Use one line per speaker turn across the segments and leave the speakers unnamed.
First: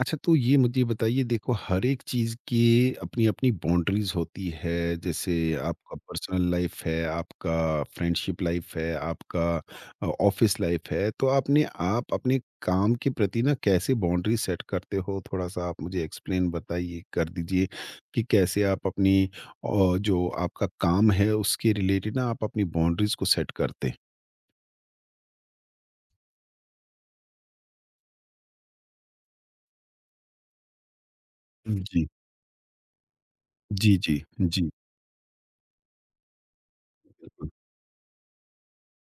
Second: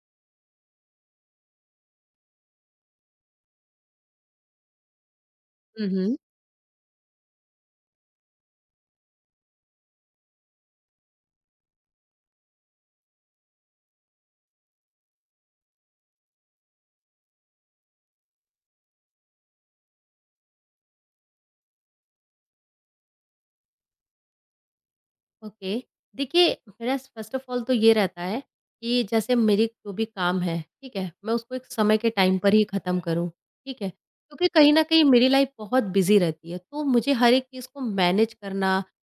अच्छा तो ये मुझे बताइए, देखो, हर एक चीज़ की अपनी-अपनी बाउंड्रीज़ होती है। जैसे
हुँ,
आपका
हुँ।
पर्सनल लाइफ़ है, आपका फ्रेंडशिप लाइफ़ है, आपका ऑफ़िस लाइफ़ है। तो आपने आप अपने काम के प्रति ना कैसे बाउंड्री सेट करते हो? थोड़ा-सा आप मुझे एक्सप्लेन बताइए कर दीजिए कि कैसे आप अपनी जो आपका काम है उसके रिलेटेड ना आप अपनी बाउंड्रीज़ को सेट करते हैं?
ओके। देखिए मेरा फर्स्ट ऑफ ऑल तो ये रहता है कि जैसे मेरी जो भी काम है, ठीक है? मैं उसको एक समय
जी।
के टाइम पर ही ख़त्म करूँ, ठीक है?
जी, जी।
क्योंकि
जी,
कहीं न कहीं मेरी लाइफ़ बहुत बिज़ी रहती है, तो मुझे हर एक
बिल्कुल।
चीज़ को मैनेज करना,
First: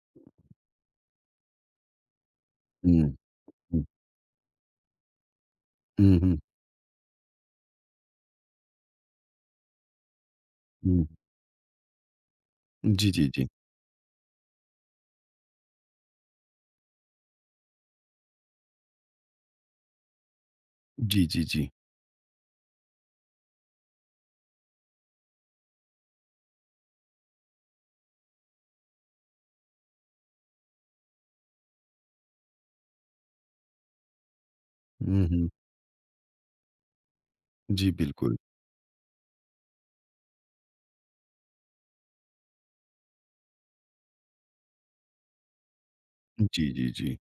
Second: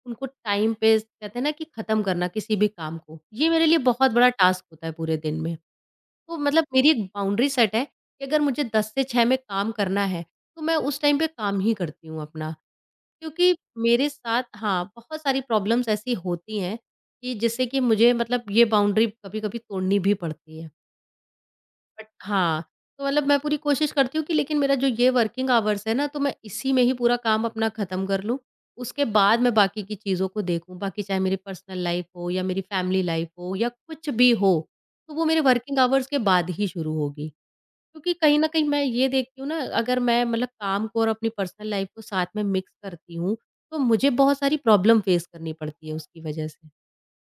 उनको टाइम पे कहते हैं ना कि ख़त्म करना किसी भी काम
हुँ,
को, ये मेरे लिए
हुँ।
बहुत बड़ा टास्क होता है पूरे दिन में।
हुँ,
तो
हुँ,
मतलब मेरी एक बाउंड्री सेट है कि अगर मुझे 10 से 6 में काम करना है, तो मैं उस
हुँ।
टाइम पे काम ही करती हूँ अपना।
जी, जी, जी।
क्योंकि मेरे साथ हाँ, बहुत सारी प्रॉब्लम्स ऐसी होती हैं कि जिससे कि मुझे मतलब ये बाउंड्री कभी-कभी तोड़नी भी पड़ती है।
जी, जी, जी।
बट हाँ, तो मतलब मैं पूरी कोशिश करती हूँ कि लेकिन मेरा जो ये वर्किंग आवर्स है ना, तो मैं इसी में ही पूरा काम अपना ख़त्म कर लूँ। उसके बाद मैं बाकी की चीज़ों को देखूँ, बाकी चाहे मेरी पर्सनल लाइफ़ हो या मेरी फैमिली लाइफ़ हो या कुछ भी हो, तो वो
हुँ,
मेरे
हुँ।
वर्किंग आवर्स के बाद ही शुरू होगी।
जी,
क्योंकि
बिल्कुल।
कहीं न कहीं मैं ये देखती हूँ ना अगर मैं मतलब काम को और अपनी पर्सनल लाइफ़ को साथ में मिक्स करती हूँ, तो मुझे बहुत सारी प्रॉब्लम फ़ेस करनी पड़ती है उसकी वजह
जी,
से।
जी, जी।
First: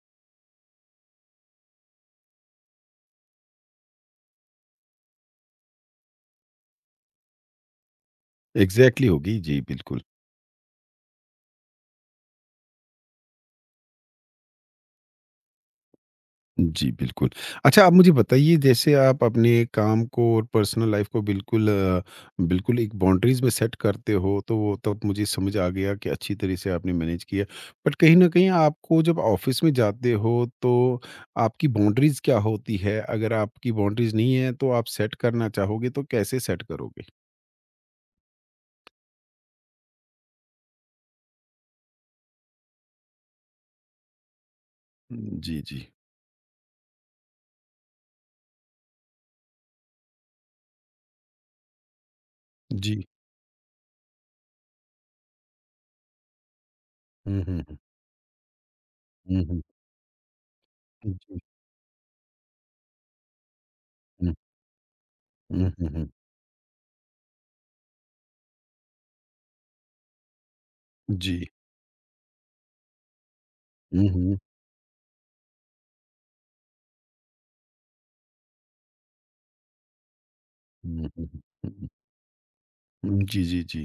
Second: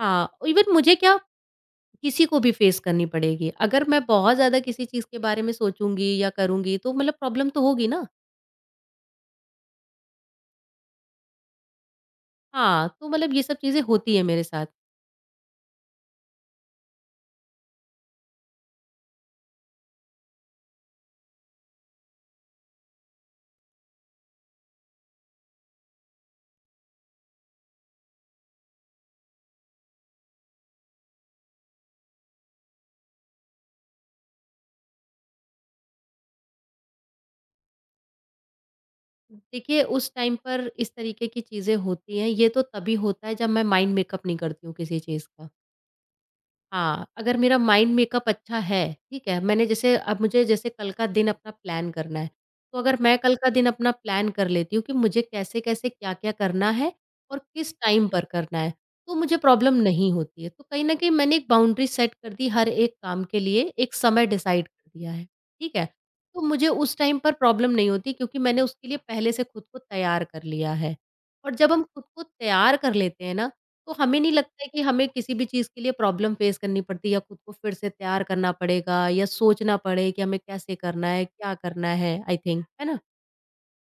हाँ, इवन मुझे क्या किसी को भी फ़ेस करनी पड़ेगी। अगर मैं बहुत ज़्यादा किसी चीज़ के बारे में सोचूँगी या करूँगी तो मतलब प्रॉब्लम तो होगी ना।
एग्ज़ैक्टली होगी। जी, बिल्कुल।
हाँ, तो मतलब ये सब चीज़ें होती हैं मेरे साथ।
जी, बिल्कुल। अच्छा, आप मुझे बताइए, जैसे आप अपने काम को और पर्सनल लाइफ़ को बिल्कुल बिल्कुल एक बाउंड्रीज़ में सेट करते हो, तो वो तब मुझे समझ आ गया कि अच्छी तरह से आपने मैनेज किया। बट कहीं न कहीं आपको जब ऑफ़िस में जाते हो तो आपकी बाउंड्रीज़ क्या होती है? अगर आपकी बाउंड्रीज़ नहीं है तो आप सेट करना चाहोगे, तो कैसे सेट करोगे?
देखिए उस टाइम पर इस तरीके की चीज़ें होती हैं, ये तो तभी होता है जब मैं माइंड मेकअप नहीं करती हूँ किसी चीज़ का।
जी, जी।
हाँ, अगर मेरा माइंड मेकअप अच्छा है, ठीक है, मैंने जैसे अब मुझे जैसे कल का दिन अपना प्लान करना है, तो अगर
जी।
मैं कल का दिन अपना प्लान कर लेती हूँ कि मुझे कैसे-कैसे, क्या-क्या करना है और
हुँ, हुँ,
किस
हुँ।
टाइम पर करना है, तो मुझे
हुँ, हुँ।
प्रॉब्लम नहीं होती है। तो कहीं न कहीं मैंने
जी।
एक बाउंड्री सेट कर दी हर एक काम के लिए, एक समय डिसाइड कर दिया है,
हुँ,
ठीक
हुँ,
है?
हुँ।
तो मुझे उस टाइम पर प्रॉब्लम नहीं होती क्योंकि मैंने उसके लिए पहले से खुद को तैयार कर लिया है।
जी।
और जब हम खुद को तैयार कर लेते हैं ना, तो
हुँ,
हमें नहीं
हुँ।
लगता है कि हमें किसी भी चीज़ के लिए प्रॉब्लम फेस करनी पड़ती है या खुद को फिर से तैयार करना पड़ेगा या सोचना पड़े कि हमें कैसे
हुँ,
करना है,
हुँ,
क्या
हुँ, हुँ।
करना है, आई थिंक, है ना?
जी, जी, जी।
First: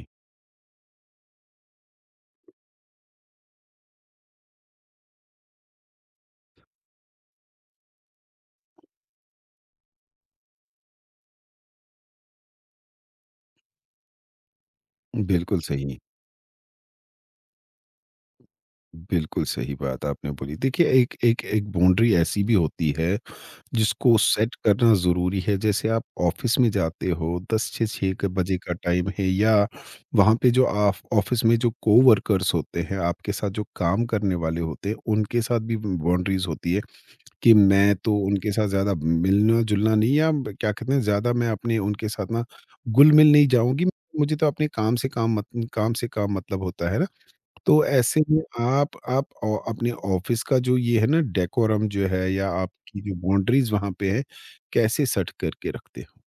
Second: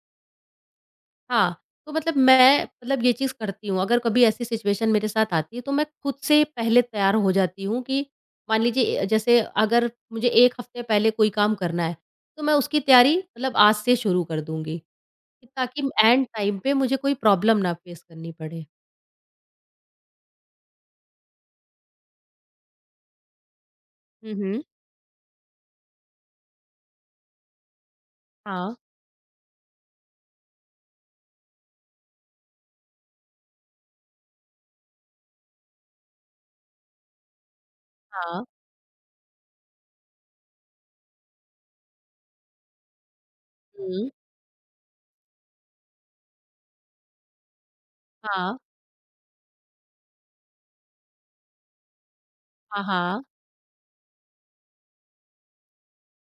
हाँ, तो मतलब मैं मतलब ये चीज़ करती हूँ। अगर कभी ऐसी सिचुएशन मेरे साथ आती है तो मैं खुद से पहले तैयार हो जाती हूँ कि मान लीजिए जैसे अगर मुझे 1 हफ्ते पहले कोई काम करना है, तो मैं उसकी तैयारी मतलब आज से शुरू कर दूँगी कि
बिल्कुल
ताकि
सही,
एंड टाइम पे मुझे कोई प्रॉब्लम ना फेस करनी पड़े।
बिल्कुल सही बात आपने बोली। देखिए, एक एक एक बाउंड्री ऐसी भी होती है, जिसको
हुँ,
सेट
हुँ।
करना ज़रूरी है। जैसे आप ऑफ़िस में जाते हो, 10 से 6 के बजे का
हाँ,
टाइम है, या वहाँ पे जो आप ऑफ़िस में जो कोवर्कर्स होते हैं, आपके साथ जो काम करने वाले होते हैं, उनके साथ भी ब बाउंड्रीज़ होती है। कि मैं तो
हाँ,
उनके साथ ज़्यादा मिलना-जुलना नहीं, या ब क्या कहते हैं, ज़्यादा मैं अपने उनके साथ ना घुल-मिल नहीं जाऊँगी।
हुँ,
मुझे तो अपने काम से काम मत काम से काम मतलब होता है ना। तो ऐसे में
हाँ।
आप औ अपने ऑफ़िस का जो ये है ना डेकोरम जो है, या
हाँ,
आपकी जो
हाँ।
बाउंड्रीज़ वहाँ पे है, कैसे सेट करके रखते हो?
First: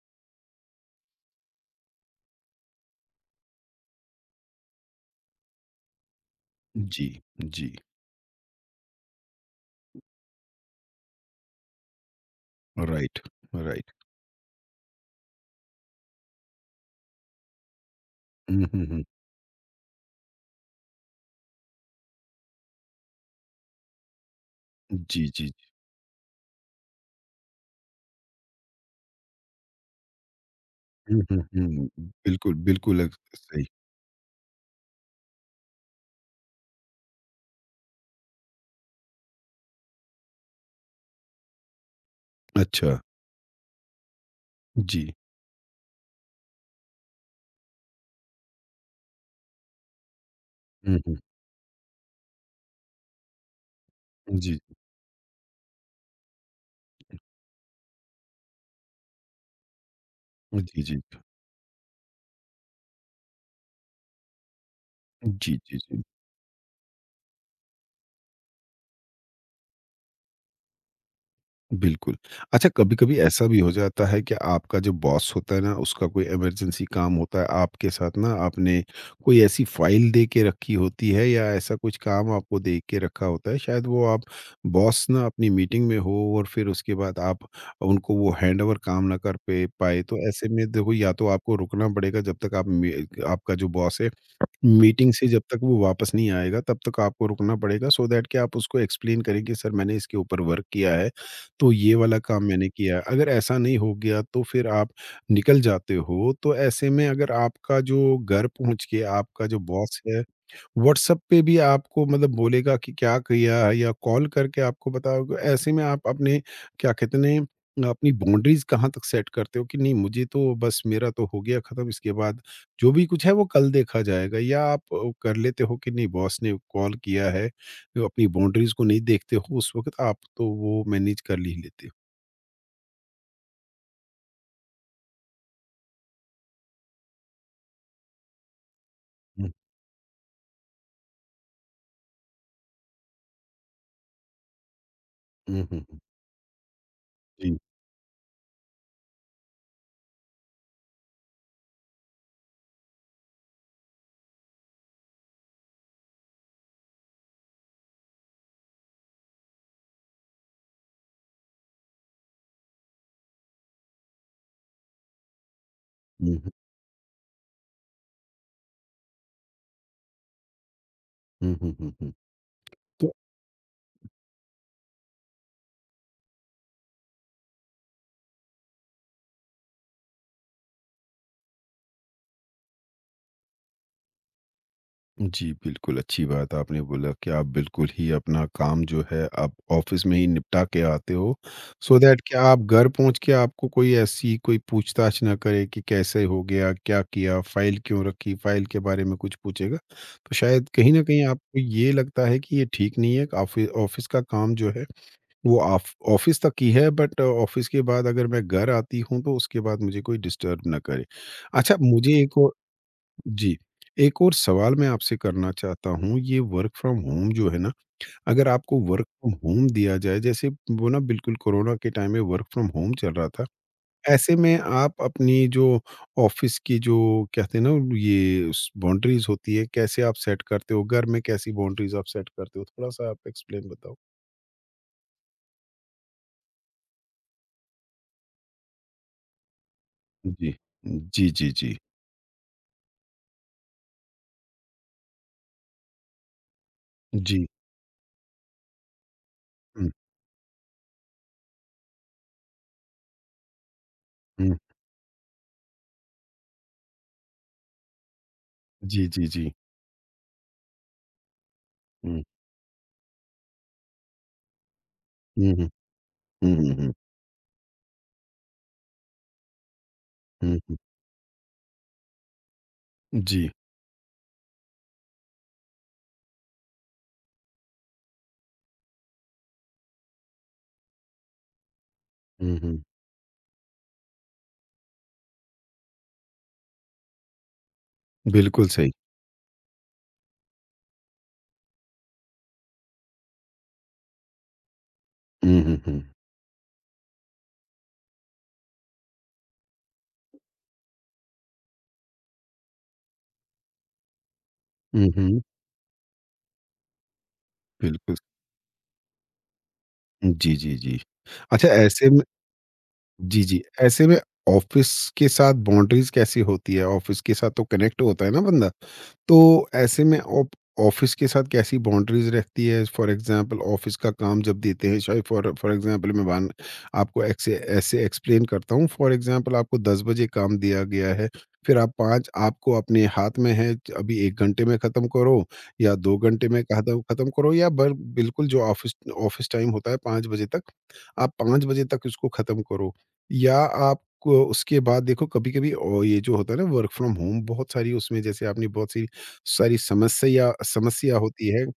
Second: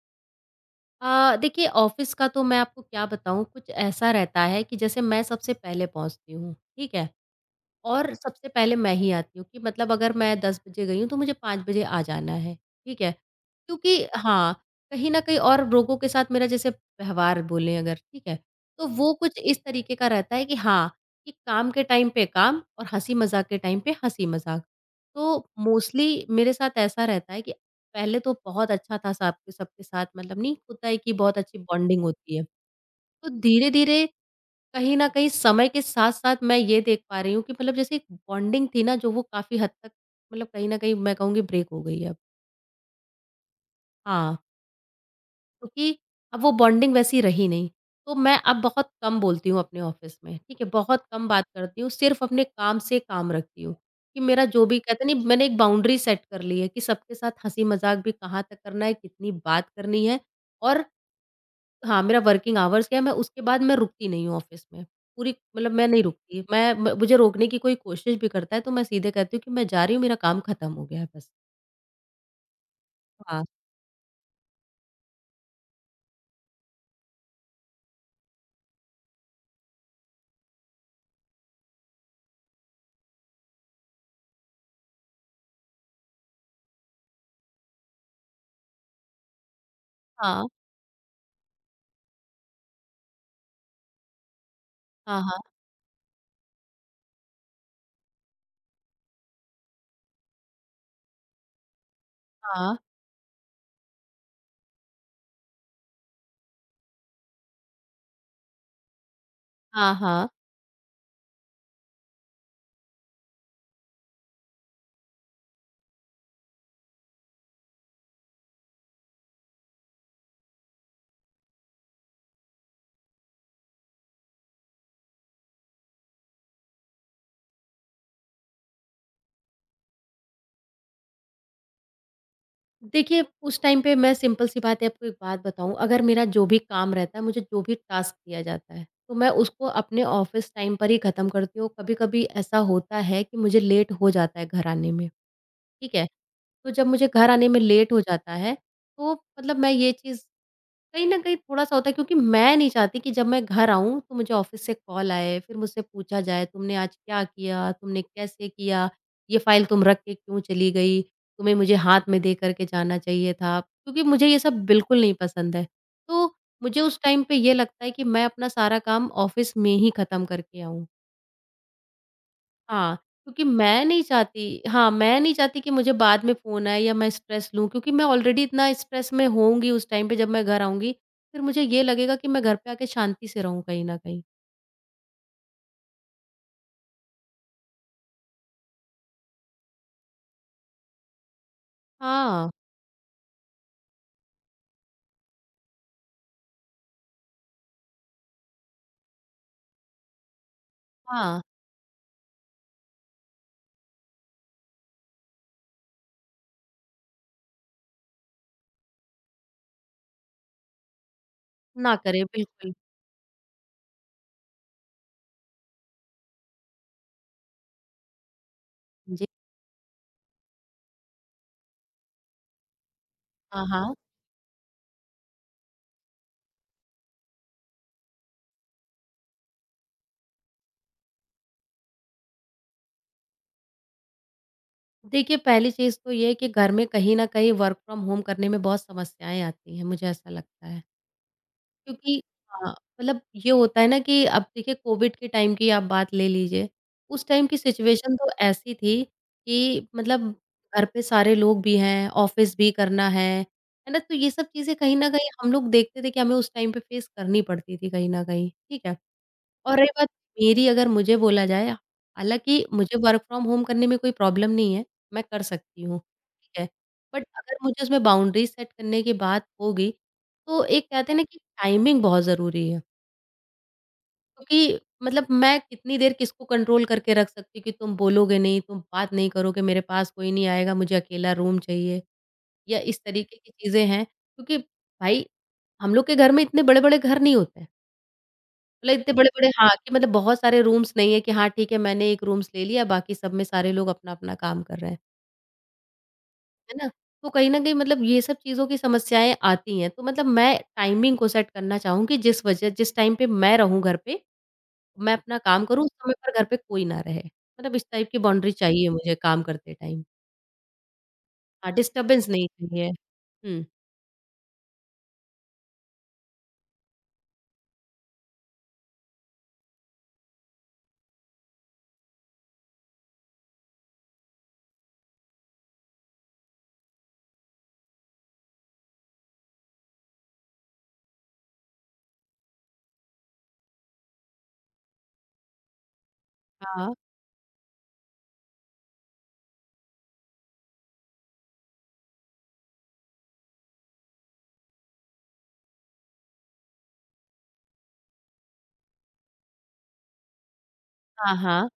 देखिए ऑफ़िस का तो मैं आपको क्या बताऊँ कुछ ऐसा रहता है कि जैसे मैं सबसे पहले पहुँचती हूँ, ठीक
जी,
है?
जी।
और सबसे पहले मैं ही आती हूँ कि मतलब अगर मैं 10 बजे गई हूँ तो मुझे 5 बजे आ जाना है, ठीक है?
Right, right.
क्योंकि हाँ, कहीं न कहीं और लोगों के साथ मेरा जैसे व्यवहार बोलें अगर, ठीक है?
हुँ, हुँ,
तो
हुँ।
वो कुछ इस तरीके का रहता है कि हाँ, कि काम के टाइम पे काम और हँसी-मज़ाक के टाइम पे हँसी-मज़ाक।
जी,
तो
जी, जी।
मोस्टली मेरे साथ ऐसा रहता है कि पहले तो बहुत अच्छा था साब सबके साथ मतलब नहीं होता है कि
हुँ,
बहुत
हुँ,
अच्छी
हुँ।
बॉन्डिंग होती है।
बिल्कुल,
तो
सही।
धीरे-धीरे कहीं न कहीं समय के साथ-साथ मैं ये देख पा रही हूँ कि मतलब जैसे एक बॉन्डिंग थी ना जो वो काफ़ी हद तक मतलब कहीं न कहीं मैं कहूँगी ब्रेक हो गई है अब।
अच्छा।
हाँ,
जी।
क्योंकि अब वो बॉन्डिंग वैसी रही नहीं। तो मैं अब बहुत कम बोलती हूँ अपने ऑफ़िस में, ठीक है?
हुँ,
बहुत
हुँ।
कम बात करती हूँ, सिर्फ़ अपने काम से काम रखती हूँ कि मेरा
जी।
जो भी कहते नहीं मैंने एक बाउंड्री सेट कर ली है कि सबके साथ हँसी-मज़ाक भी कहाँ तक करना है, कितनी बात करनी है
जी,
और
जी।
हाँ, मेरा वर्किंग आवर्स क्या है, मैं उसके बाद मैं रुकती नहीं हूँ ऑफ़िस में। पूरी
जी,
मतलब
जी, जी।
मैं
जी,
नहीं रुकती। मैं म मुझे रोकने की कोई कोशिश भी करता है, तो मैं सीधे कहती हूँ कि मैं जा रही हूँ, मेरा काम ख़त्म हो गया है बस।
बिल्कुल। अच्छा, कभी-कभी
हाँ,
ऐसा भी हो जाता है कि आपका जो बॉस होता है ना, उसका कोई इमरजेंसी काम होता है, आपके साथ ना आपने कोई ऐसी फाइल दे के रखी होती है, या ऐसा कुछ काम आपको दे के रखा होता है, शायद वो आप बॉस ना अपनी मीटिंग में हो, और फिर उसके बाद आप उनको वो हैंडओवर काम ना कर पे पाए। तो
हाँ,
ऐसे में देखो, या तो आपको रुकना पड़ेगा जब तक आप में आपका जो बॉस है मीटिंग
हाँ,
से
हाँ,
जब तक वो वापस नहीं आएगा तब तक आपको रुकना पड़ेगा, सो दैट कि आप उसको एक्सप्लेन करें कि सर, मैंने इसके ऊपर वर्क किया है, तो ये वाला काम मैंने
हाँ,
किया है। अगर ऐसा नहीं हो गया तो फिर आप निकल जाते हो। तो ऐसे में अगर आपका जो घर पहुंच के आपका जो
हाँ,
बॉस है
हाँ।
व्हाट्सएप पे भी आपको मतलब बोलेगा कि क्या किया है, या कॉल करके आपको बताओगे, ऐसे में आप अपने क्या कहते हैं अपनी बाउंड्रीज कहाँ तक सेट करते हो कि नहीं, मुझे तो बस मेरा तो हो गया खत्म, इसके बाद जो भी कुछ है वो कल देखा जाएगा, या आप कर लेते हो कि नहीं, बॉस ने कॉल किया है तो अपनी बाउंड्रीज को नहीं देखते हो उस वक्त आप, तो वो मैनेज कर ही लेते हो?
देखिए, उस टाइम पे मैं सिंपल-सी बात है, आपको एक बात बताऊँ, अगर मेरा जो भी काम रहता है, मुझे जो भी टास्क दिया जाता है, तो मैं
हम्म,
उसको अपने ऑफ़िस टाइम पर ही ख़त्म करती हूँ। कभी-कभी ऐसा होता है कि मुझे लेट हो जाता है घर आने में,
हम्म, हम्म,
ठीक
हम्म,
है? तो जब मुझे घर आने
जी
में लेट हो जाता है, तो मतलब मैं ये चीज़ कहीं न कहीं थोड़ा-सा होता है क्योंकि मैं नहीं चाहती कि जब मैं घर आऊँ तो मुझे ऑफ़िस से कॉल आए, फिर मुझसे पूछा जाए तुमने आज क्या किया? तुमने कैसे किया? ये फ़ाइल तुम रख के क्यों चली गई? तुम्हें मुझे हाथ में दे कर के जाना चाहिए था। क्योंकि मुझे ये सब बिल्कुल नहीं पसंद है। तो
हम्म,
मुझे उस टाइम पे ये लगता है कि मैं अपना सारा काम ऑफ़िस में ही ख़त्म करके आऊँ।
हम्म, हम्म, हम्म, हम्म।
हाँ, क्योंकि मैं नहीं चाहती हाँ, मैं नहीं चाहती कि मुझे बाद में फ़ोन आए या मैं स्ट्रेस लूँ क्योंकि मैं ऑलरेडी इतना स्ट्रेस में होऊँगी उस टाइम पे जब मैं घर आऊँगी, फिर मुझे ये लगेगा कि मैं घर पे आके शांति से रहूँ कहीं न कहीं।
जी, बिल्कुल, अच्छी बात आपने बोला कि आप बिल्कुल ही अपना काम जो है आप ऑफ़िस में ही निपटा के आते हो, सो दैट कि
हाँ,
आप घर पहुँच के आपको कोई ऐसी कोई पूछताछ ना करे कि कैसे हो गया, क्या किया, फ़ाइल क्यों रखी, फ़ाइल के बारे में कुछ पूछेगा। तो शायद कहीं न कहीं
हाँ,
आपको ये लगता है कि ये ठीक नहीं है, ऑफ़िस का काम जो है वो आफ ऑफ़िस तक ही है, बट ऑफ़िस के बाद अगर मैं घर आती हूँ तो उसके बाद मुझे कोई डिस्टर्ब ना करे। अच्छा,
ना
मुझे
करें
एक और
बिल्कुल।
जी। एक और सवाल मैं आपसे करना चाहता हूँ, ये वर्क फ्रॉम होम जो है ना, अगर आपको वर्क
जी,
फ्रॉम होम दिया जाए, जैसे वो ना बिल्कुल कोरोना के टाइम में वर्क फ्रॉम होम चल रहा था,
हाँ, हाँ।
ऐसे में आप अपनी जो ऑफ़िस की जो कहते हैं ना ये स बाउंड्रीज़ होती है, कैसे आप सेट करते हो? घर में कैसी बाउंड्रीज़ आप सेट करते हो? थोड़ा-सा आप एक्सप्लेन बताओ?
देखिए पहली चीज़ तो ये है कि घर में कहीं न कहीं वर्क फ्रॉम होम करने में बहुत समस्याएँ आती हैं, मुझे ऐसा
जी।
लगता है।
जी, जी, जी।
क्योंकि हाँ, मतलब ये होता है ना कि अब देखिए कोविड के टाइम की आप बात ले लीजिए। उस
जी।
टाइम की सिचुएशन तो ऐसी थी कि
हुँ,
मतलब घर पे सारे लोग भी हैं, ऑफ़िस भी करना है ना? तो ये सब
हुँ।
चीज़ें कहीं न कहीं हम लोग देखते थे कि हमें उस टाइम पे फ़ेस करनी पड़ती थी कहीं न कहीं, ठीक है?
जी, जी, जी।
और रही बात मेरी अगर मुझे बोला जाए,
हुँ।
हालाँकि मुझे वर्क फ्रॉम होम करने में कोई प्रॉब्लम नहीं है, मैं कर
हुँ, हुँ।
सकती हूँ,
हुँ,
ठीक है।
हुँ, हुँ।
बट अगर मुझे उसमें बाउंड्रीज़ सेट करने की बात होगी,
हुँ,
तो
हुँ।
एक कहते हैं ना कि टाइमिंग बहुत ज़रूरी है,
जी।
क्योंकि मतलब मैं कितनी देर किसको कंट्रोल करके रख सकती हूँ कि तुम बोलोगे नहीं, तुम बात नहीं करोगे, मेरे पास कोई नहीं आएगा, मुझे अकेला रूम चाहिए
हुँ,
या
हुँ।
इस तरीके की चीज़ें हैं। क्योंकि भाई, हम लोग के घर में इतने बड़े-बड़े घर नहीं होते हैं।
बिल्कुल सही।
मतलब इतने बड़े-बड़े हाँ, कि मतलब बहुत सारे रूम्स नहीं है कि हाँ, ठीक है मैंने एक रूम्स ले लिया बाकी सब में सारे लोग अपना-अपना काम कर रहे हैं,
हुँ, हुँ, हुँ।
है ना? तो कहीं न कहीं मतलब ये सब चीज़ों की समस्याएँ आती हैं, तो मतलब मैं टाइमिंग को सेट करना चाहूँगी जिस वजह जिस टाइम पे मैं रहूँ घर पे,
हुँ,
मैं अपना
हुँ।
काम करूँ, उस समय पर घर पे कोई ना रहे। मतलब इस टाइप
बिल्कुल।
की बाउंड्री चाहिए मुझे काम करते टाइम।
जी, जी, जी। अच्छा
हाँ,
ऐसे में
डिस्टर्बेंस नहीं चाहिए।
जी, जी।
हुँ,
ऐसे में ऑफ़िस के साथ बाउंड्रीज़ कैसी होती है? ऑफ़िस के साथ तो कनेक्ट होता है ना बंदा। तो ऐसे में ऑप ऑफ़िस के साथ कैसी बाउंड्रीज़ रहती है? फॉर एग्ज़ाम्पल ऑफ़िस का काम जब देते हैं, शायद फॉर फॉर एग्ज़ाम्पल, मैं वन आपको ऐसे ऐसे एक्सप्लेन करता हूँ। फॉर एग्ज़ाम्पल आपको 10 बजे काम दिया गया है, फिर आप 5 आपको अपने हाथ में है, अभी 1 घंटे में ख़त्म करो, या 2 घंटे में
हाँ।
ख़त्म ख़त्म करो या बर बिल्कुल जो ऑफ़िस ऑफ़िस टाइम होता है 5 बजे तक, आप 5 बजे तक इसको ख़त्म करो। या आप को उसके बाद देखो, कभी-कभी ओ ये जो होता है ना वर्क फ्रॉम होम, बहुत सारी उसमें जैसे आपने बहुत सी सारी समस्या समस्या
हाँ,
होती है।
हाँ।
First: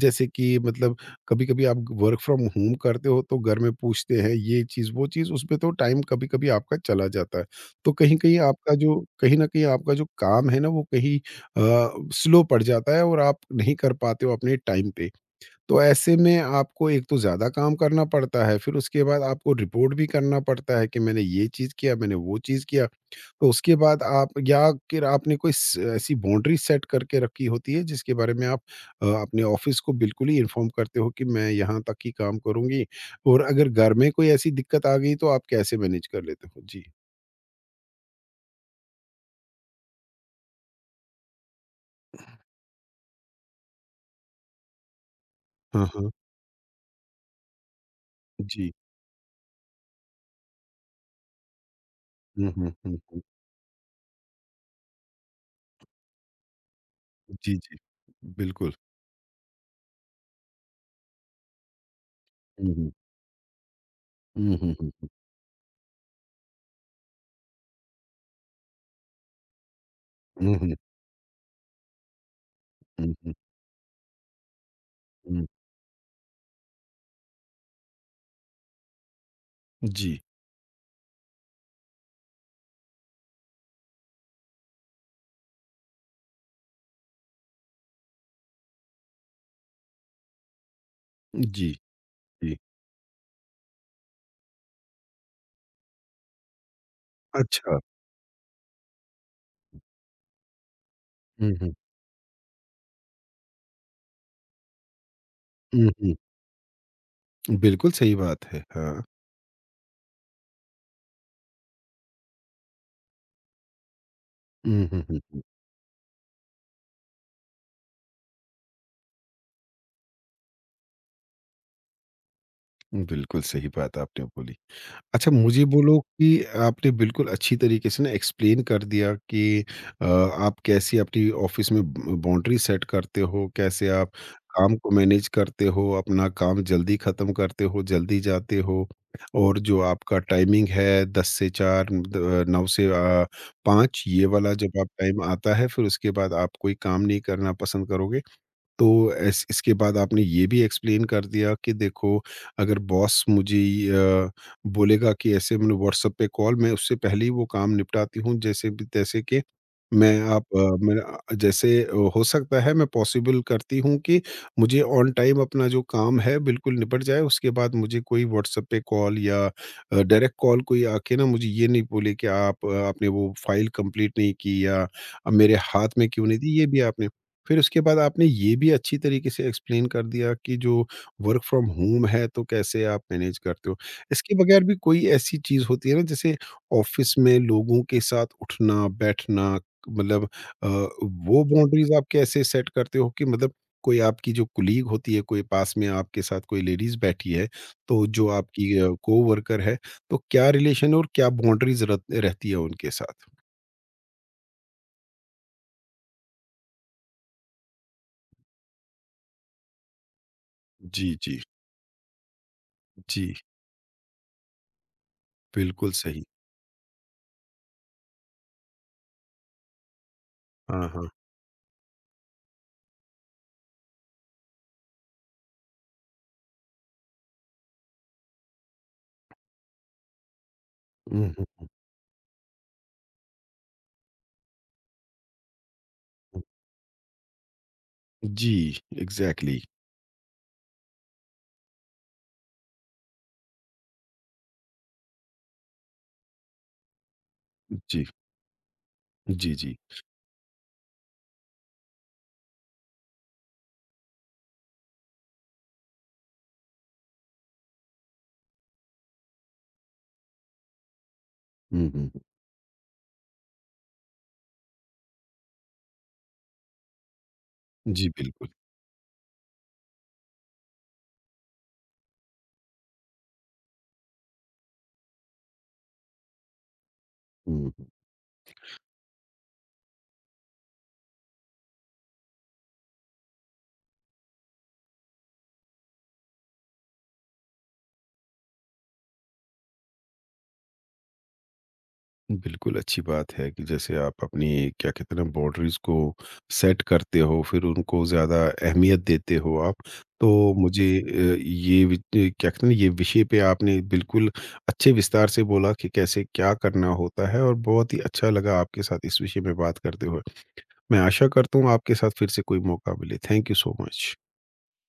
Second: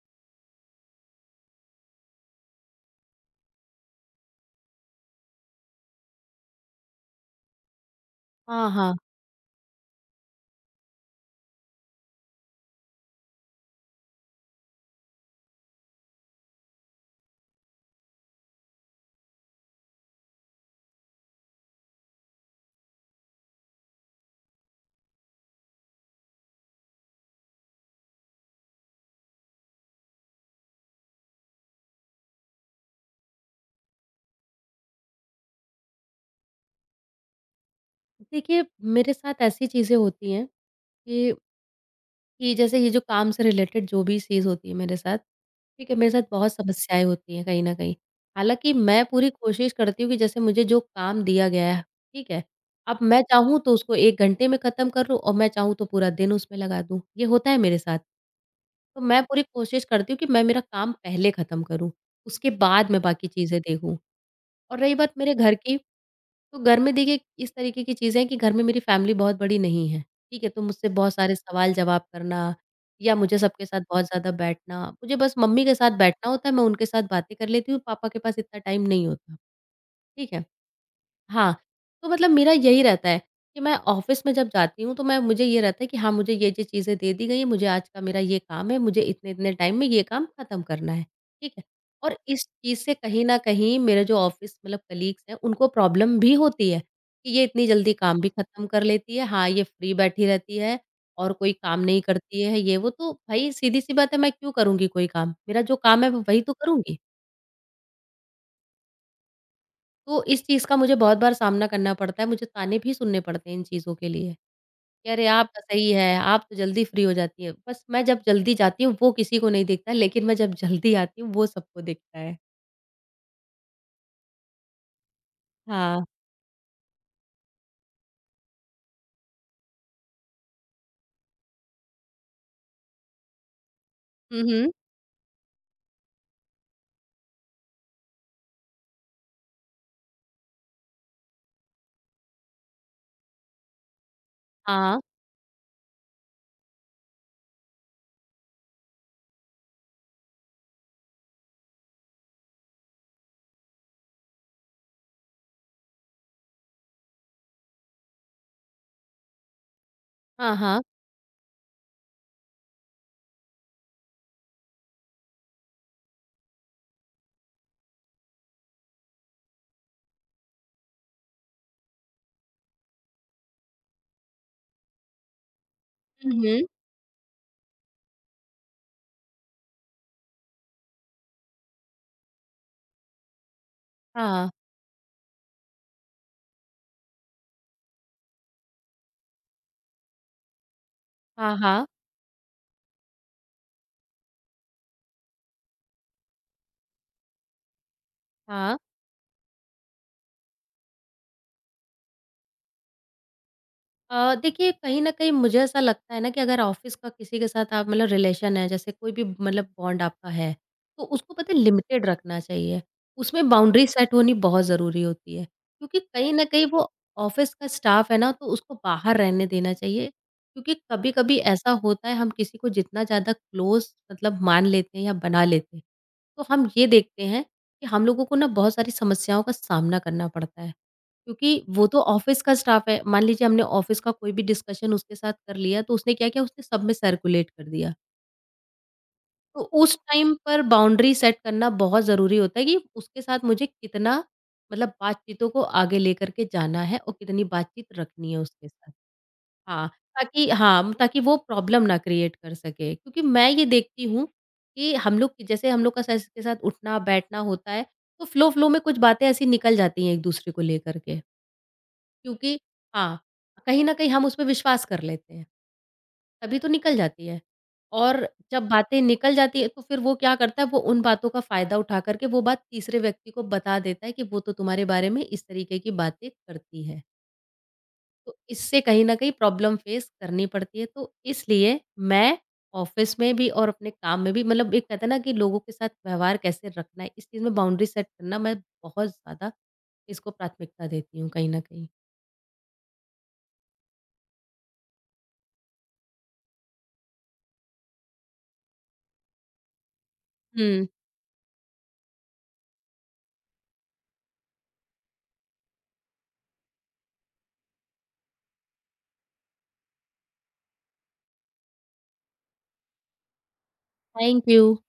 जैसे कि मतलब कभी-कभी आप वर्क फ्रॉम होम करते हो तो घर में पूछते हैं ये चीज़, वो चीज़, उसमें तो टाइम कभी-कभी आपका चला जाता है। तो कहीं-कहीं
हाँ,
आपका जो
हाँ।
कहीं न कहीं आपका जो काम है ना वो कहीं स्लो पड़ जाता है, और आप नहीं कर पाते हो अपने टाइम पे। तो ऐसे में आपको एक तो ज़्यादा काम करना पड़ता है, फिर उसके बाद आपको रिपोर्ट भी करना पड़ता है कि मैंने ये चीज़ किया, मैंने वो चीज़ किया। तो उसके बाद आप, या फिर आपने कोई स ऐसी बाउंड्री सेट करके रखी होती है जिसके बारे में आप अपने ऑफ़िस को बिल्कुल ही इन्फॉर्म करते हो कि मैं यहाँ तक ही काम करूँगी, और अगर घर में कोई ऐसी दिक्कत आ गई तो आप कैसे मैनेज कर लेते हो? जी।
देखिए, मेरे साथ ऐसी चीज़ें होती हैं कि जैसे ये जो काम से रिलेटेड जो भी चीज़ होती है मेरे साथ,
हाँ,
ठीक है,
हाँ।
मेरे साथ बहुत समस्याएँ होती हैं कहीं न कहीं।
जी।
हालाँकि मैं पूरी कोशिश करती हूँ कि जैसे मुझे जो काम दिया गया है, ठीक है,
हुँ, हुँ, हुँ,
अब
हुँ।
मैं चाहूँ तो उसको 1 घंटे में ख़त्म कर लूँ और मैं चाहूँ तो पूरा दिन उसमें लगा दूँ, ये होता
जी,
है
जी।
मेरे साथ।
बिल्कुल।
तो मैं पूरी कोशिश करती हूँ कि मैं मेरा काम पहले ख़त्म करूँ, उसके
हुँ,
बाद
हुँ।
मैं बाकी चीज़ें देखूँ।
हुँ, हुँ,
और रही
हुँ।
बात मेरे घर की तो घर में देखिए इस तरीके की चीज़ें हैं कि घर में मेरी फैमिली बहुत बड़ी नहीं है, ठीक है?
हुँ,
तो
हुँ।
मुझसे बहुत सारे सवाल-जवाब करना
हुँ,
या
हुँ।
मुझे सबके साथ बहुत ज़्यादा बैठना, मुझे बस
हुँ।
मम्मी के साथ बैठना होता है, मैं उनके साथ बातें कर लेती हूँ, पापा के पास इतना टाइम नहीं होता,
जी।
ठीक है? हाँ, तो मतलब मेरा यही रहता है कि मैं ऑफ़िस में जब जाती हूँ, तो मैं मुझे ये रहता है कि हाँ, मुझे ये-ये चीज़ें दे दी गई हैं, मुझे आज का मेरा ये काम है, मुझे इतने-इतने टाइम में ये काम खत्म करना है, ठीक है?
जी।
और इस
जी,
चीज़ से कहीं न कहीं मेरे जो ऑफ़िस मतलब कलीग्स हैं, उनको प्रॉब्लम भी होती है कि ये इतनी
अच्छा।
जल्दी काम भी खत्म कर लेती है। हाँ, ये फ्री बैठी रहती है और कोई
हुँ, हुँ।
काम नहीं करती है, ये वो। तो भई सीधी-सी बात है, मैं क्यों करूँगी कोई काम? मेरा जो
हुँ,
काम है,
हुँ।
मैं वही तो करूँगी।
बिल्कुल सही बात है। हाँ।
तो इस चीज़ का मुझे बहुत बार सामना करना पड़ता है, मुझे ताने भी सुनने पड़ते हैं इन चीज़ों के लिए,
हुँ, हुँ,
कि
हुँ,
अरे
हुँ।
आप तो सही है, आप तो जल्दी फ्री हो जाती है। बस मैं जब जल्दी जाती हूँ वो किसी को नहीं दिखता, लेकिन मैं जब जल्दी आती हूँ वो सबको दिखता है।
बिल्कुल सही बात आपने बोली। अच्छा, मुझे बोलो
हाँ।
कि आपने बिल्कुल अच्छी तरीके से ना एक्सप्लेन कर दिया कि आप कैसे अपनी ऑफिस में बाउंड्री सेट करते हो, कैसे आप
हुँ, हुँ।
काम को मैनेज करते हो, अपना काम जल्दी ख़त्म करते हो, जल्दी जाते हो, और जो आपका टाइमिंग है 10 से 4 द 9 से 5, ये वाला जब आप
हाँ।
टाइम आता है, फिर उसके बाद आप कोई काम नहीं करना पसंद करोगे। तो इस इसके बाद आपने ये भी एक्सप्लेन कर दिया कि देखो, अगर बॉस मुझे ये, अ, बोलेगा कि ऐसे, मैंने व्हाट्सएप पे कॉल, मैं उससे पहले ही वो काम निपटाती हूँ जैसे भी तैसे कि मैं आप
हाँ, हाँ।
मेरा जैसे हो सकता है, मैं पॉसिबल करती हूँ कि मुझे ऑन टाइम अपना जो काम है बिल्कुल निपट जाए, उसके बाद मुझे कोई व्हाट्सएप पे कॉल या डायरेक्ट कॉल कोई आके ना मुझे ये नहीं बोले कि आप आपने वो फाइल कंप्लीट नहीं की, या मेरे हाथ में क्यों
हुँ,
नहीं दी,
हुँ।
ये भी आपने फिर उसके बाद आपने ये भी अच्छी तरीके से एक्सप्लेन कर दिया कि जो वर्क फ्रॉम होम है तो कैसे आप मैनेज करते हो। इसके
हाँ।
बगैर भी कोई ऐसी चीज़ होती है ना जैसे ऑफ़िस में लोगों के साथ उठना, बैठना, मतलब वो
हाँ, हाँ।
बाउंड्रीज़ आप कैसे सेट करते हो कि मतलब कोई आपकी जो कलीग होती है, कोई पास में आपके साथ कोई लेडीज़ बैठी है, तो जो आपकी
हाँ।
कोवर्कर है, तो क्या रिलेशन और क्या बाउंड्रीज़ रत रहती है उनके साथ?
देखिए कहीं न कहीं मुझे ऐसा लगता है ना कि अगर ऑफ़िस का किसी के साथ आप मतलब रिलेशन है जैसे कोई भी मतलब बॉन्ड आपका है, तो
जी,
उसको
जी।
पता है लिमिटेड रखना चाहिए।
जी,
उसमें बाउंड्री सेट होनी बहुत ज़रूरी होती है,
बिल्कुल
क्योंकि
सही।
कहीं न कहीं वो ऑफ़िस का स्टाफ़ है ना तो उसको बाहर रहने देना चाहिए। क्योंकि
हाँ, हाँ।
कभी-कभी ऐसा होता है हम किसी को जितना ज़्यादा क्लोज़ मतलब मान लेते हैं या बना लेते हैं, तो हम ये देखते हैं कि हम लोगों को ना बहुत सारी समस्याओं का सामना करना पड़ता है।
हुँ, हुँ,
क्योंकि वो तो ऑफ़िस का स्टाफ है, मान लीजिए हमने ऑफ़िस का कोई भी डिस्कशन उसके साथ कर लिया, तो उसने क्या
हुँ।
किया, उसने सब में सर्कुलेट कर दिया।
जी, एग्ज़ैक्टली।
तो उस टाइम पर बाउंड्री सेट करना बहुत ज़रूरी होता है कि उसके साथ मुझे कितना मतलब बातचीतों को आगे लेकर के जाना है और कितनी बातचीत
जी,
रखनी है उसके साथ।
जी, जी।
हाँ, हाँ, ताकि वो प्रॉब्लम ना क्रिएट कर सके। क्योंकि मैं ये देखती हूँ कि हम लोग का सर के साथ उठना-बैठना होता है, तो फ़्लो-फ़्लो में कुछ बातें ऐसी निकल जाती हैं एक-दूसरे को लेकर के।
हुँ, हुँ।
क्योंकि हाँ, कहीं न कहीं हम उसपे विश्वास कर लेते हैं। तभी तो निकल जाती है
जी,
और
बिल्कुल।
जब बातें निकल जाती है तो फिर वो क्या करता है वो उन बातों का फ़ायदा उठा कर के वो बात तीसरे व्यक्ति को बता देता है कि वो तो तुम्हारे बारे में इस तरीके की बातें करती है।
हुँ, हुँ।
तो इससे कहीं न कहीं प्रॉब्लम फ़ेस करनी पड़ती है। तो इसलिए मैं ऑफ़िस में भी और अपने काम में भी मतलब एक कहते हैं ना कि लोगों के साथ व्यवहार कैसे रखना है, इस चीज़ में बाउंड्री सेट करना मैं बहुत ज़्यादा इसको प्राथमिकता देती हूँ कहीं न कहीं।
बिल्कुल अच्छी बात है कि जैसे आप अपनी क्या कहते हैं ना बाउंड्रीज़ को सेट करते हो, फिर उनको ज़्यादा अहमियत देते हो आप। तो मुझे
हुँ।
क्या कहते हैं ना, ये विषय पे आपने बिल्कुल अच्छे विस्तार से बोला कि कैसे क्या करना होता है, और बहुत ही अच्छा लगा आपके साथ इस विषय में बात करते हुए। मैं आशा करता हूँ आपके साथ फिर से कोई मौका मिले। Thank you so much.
Thank you.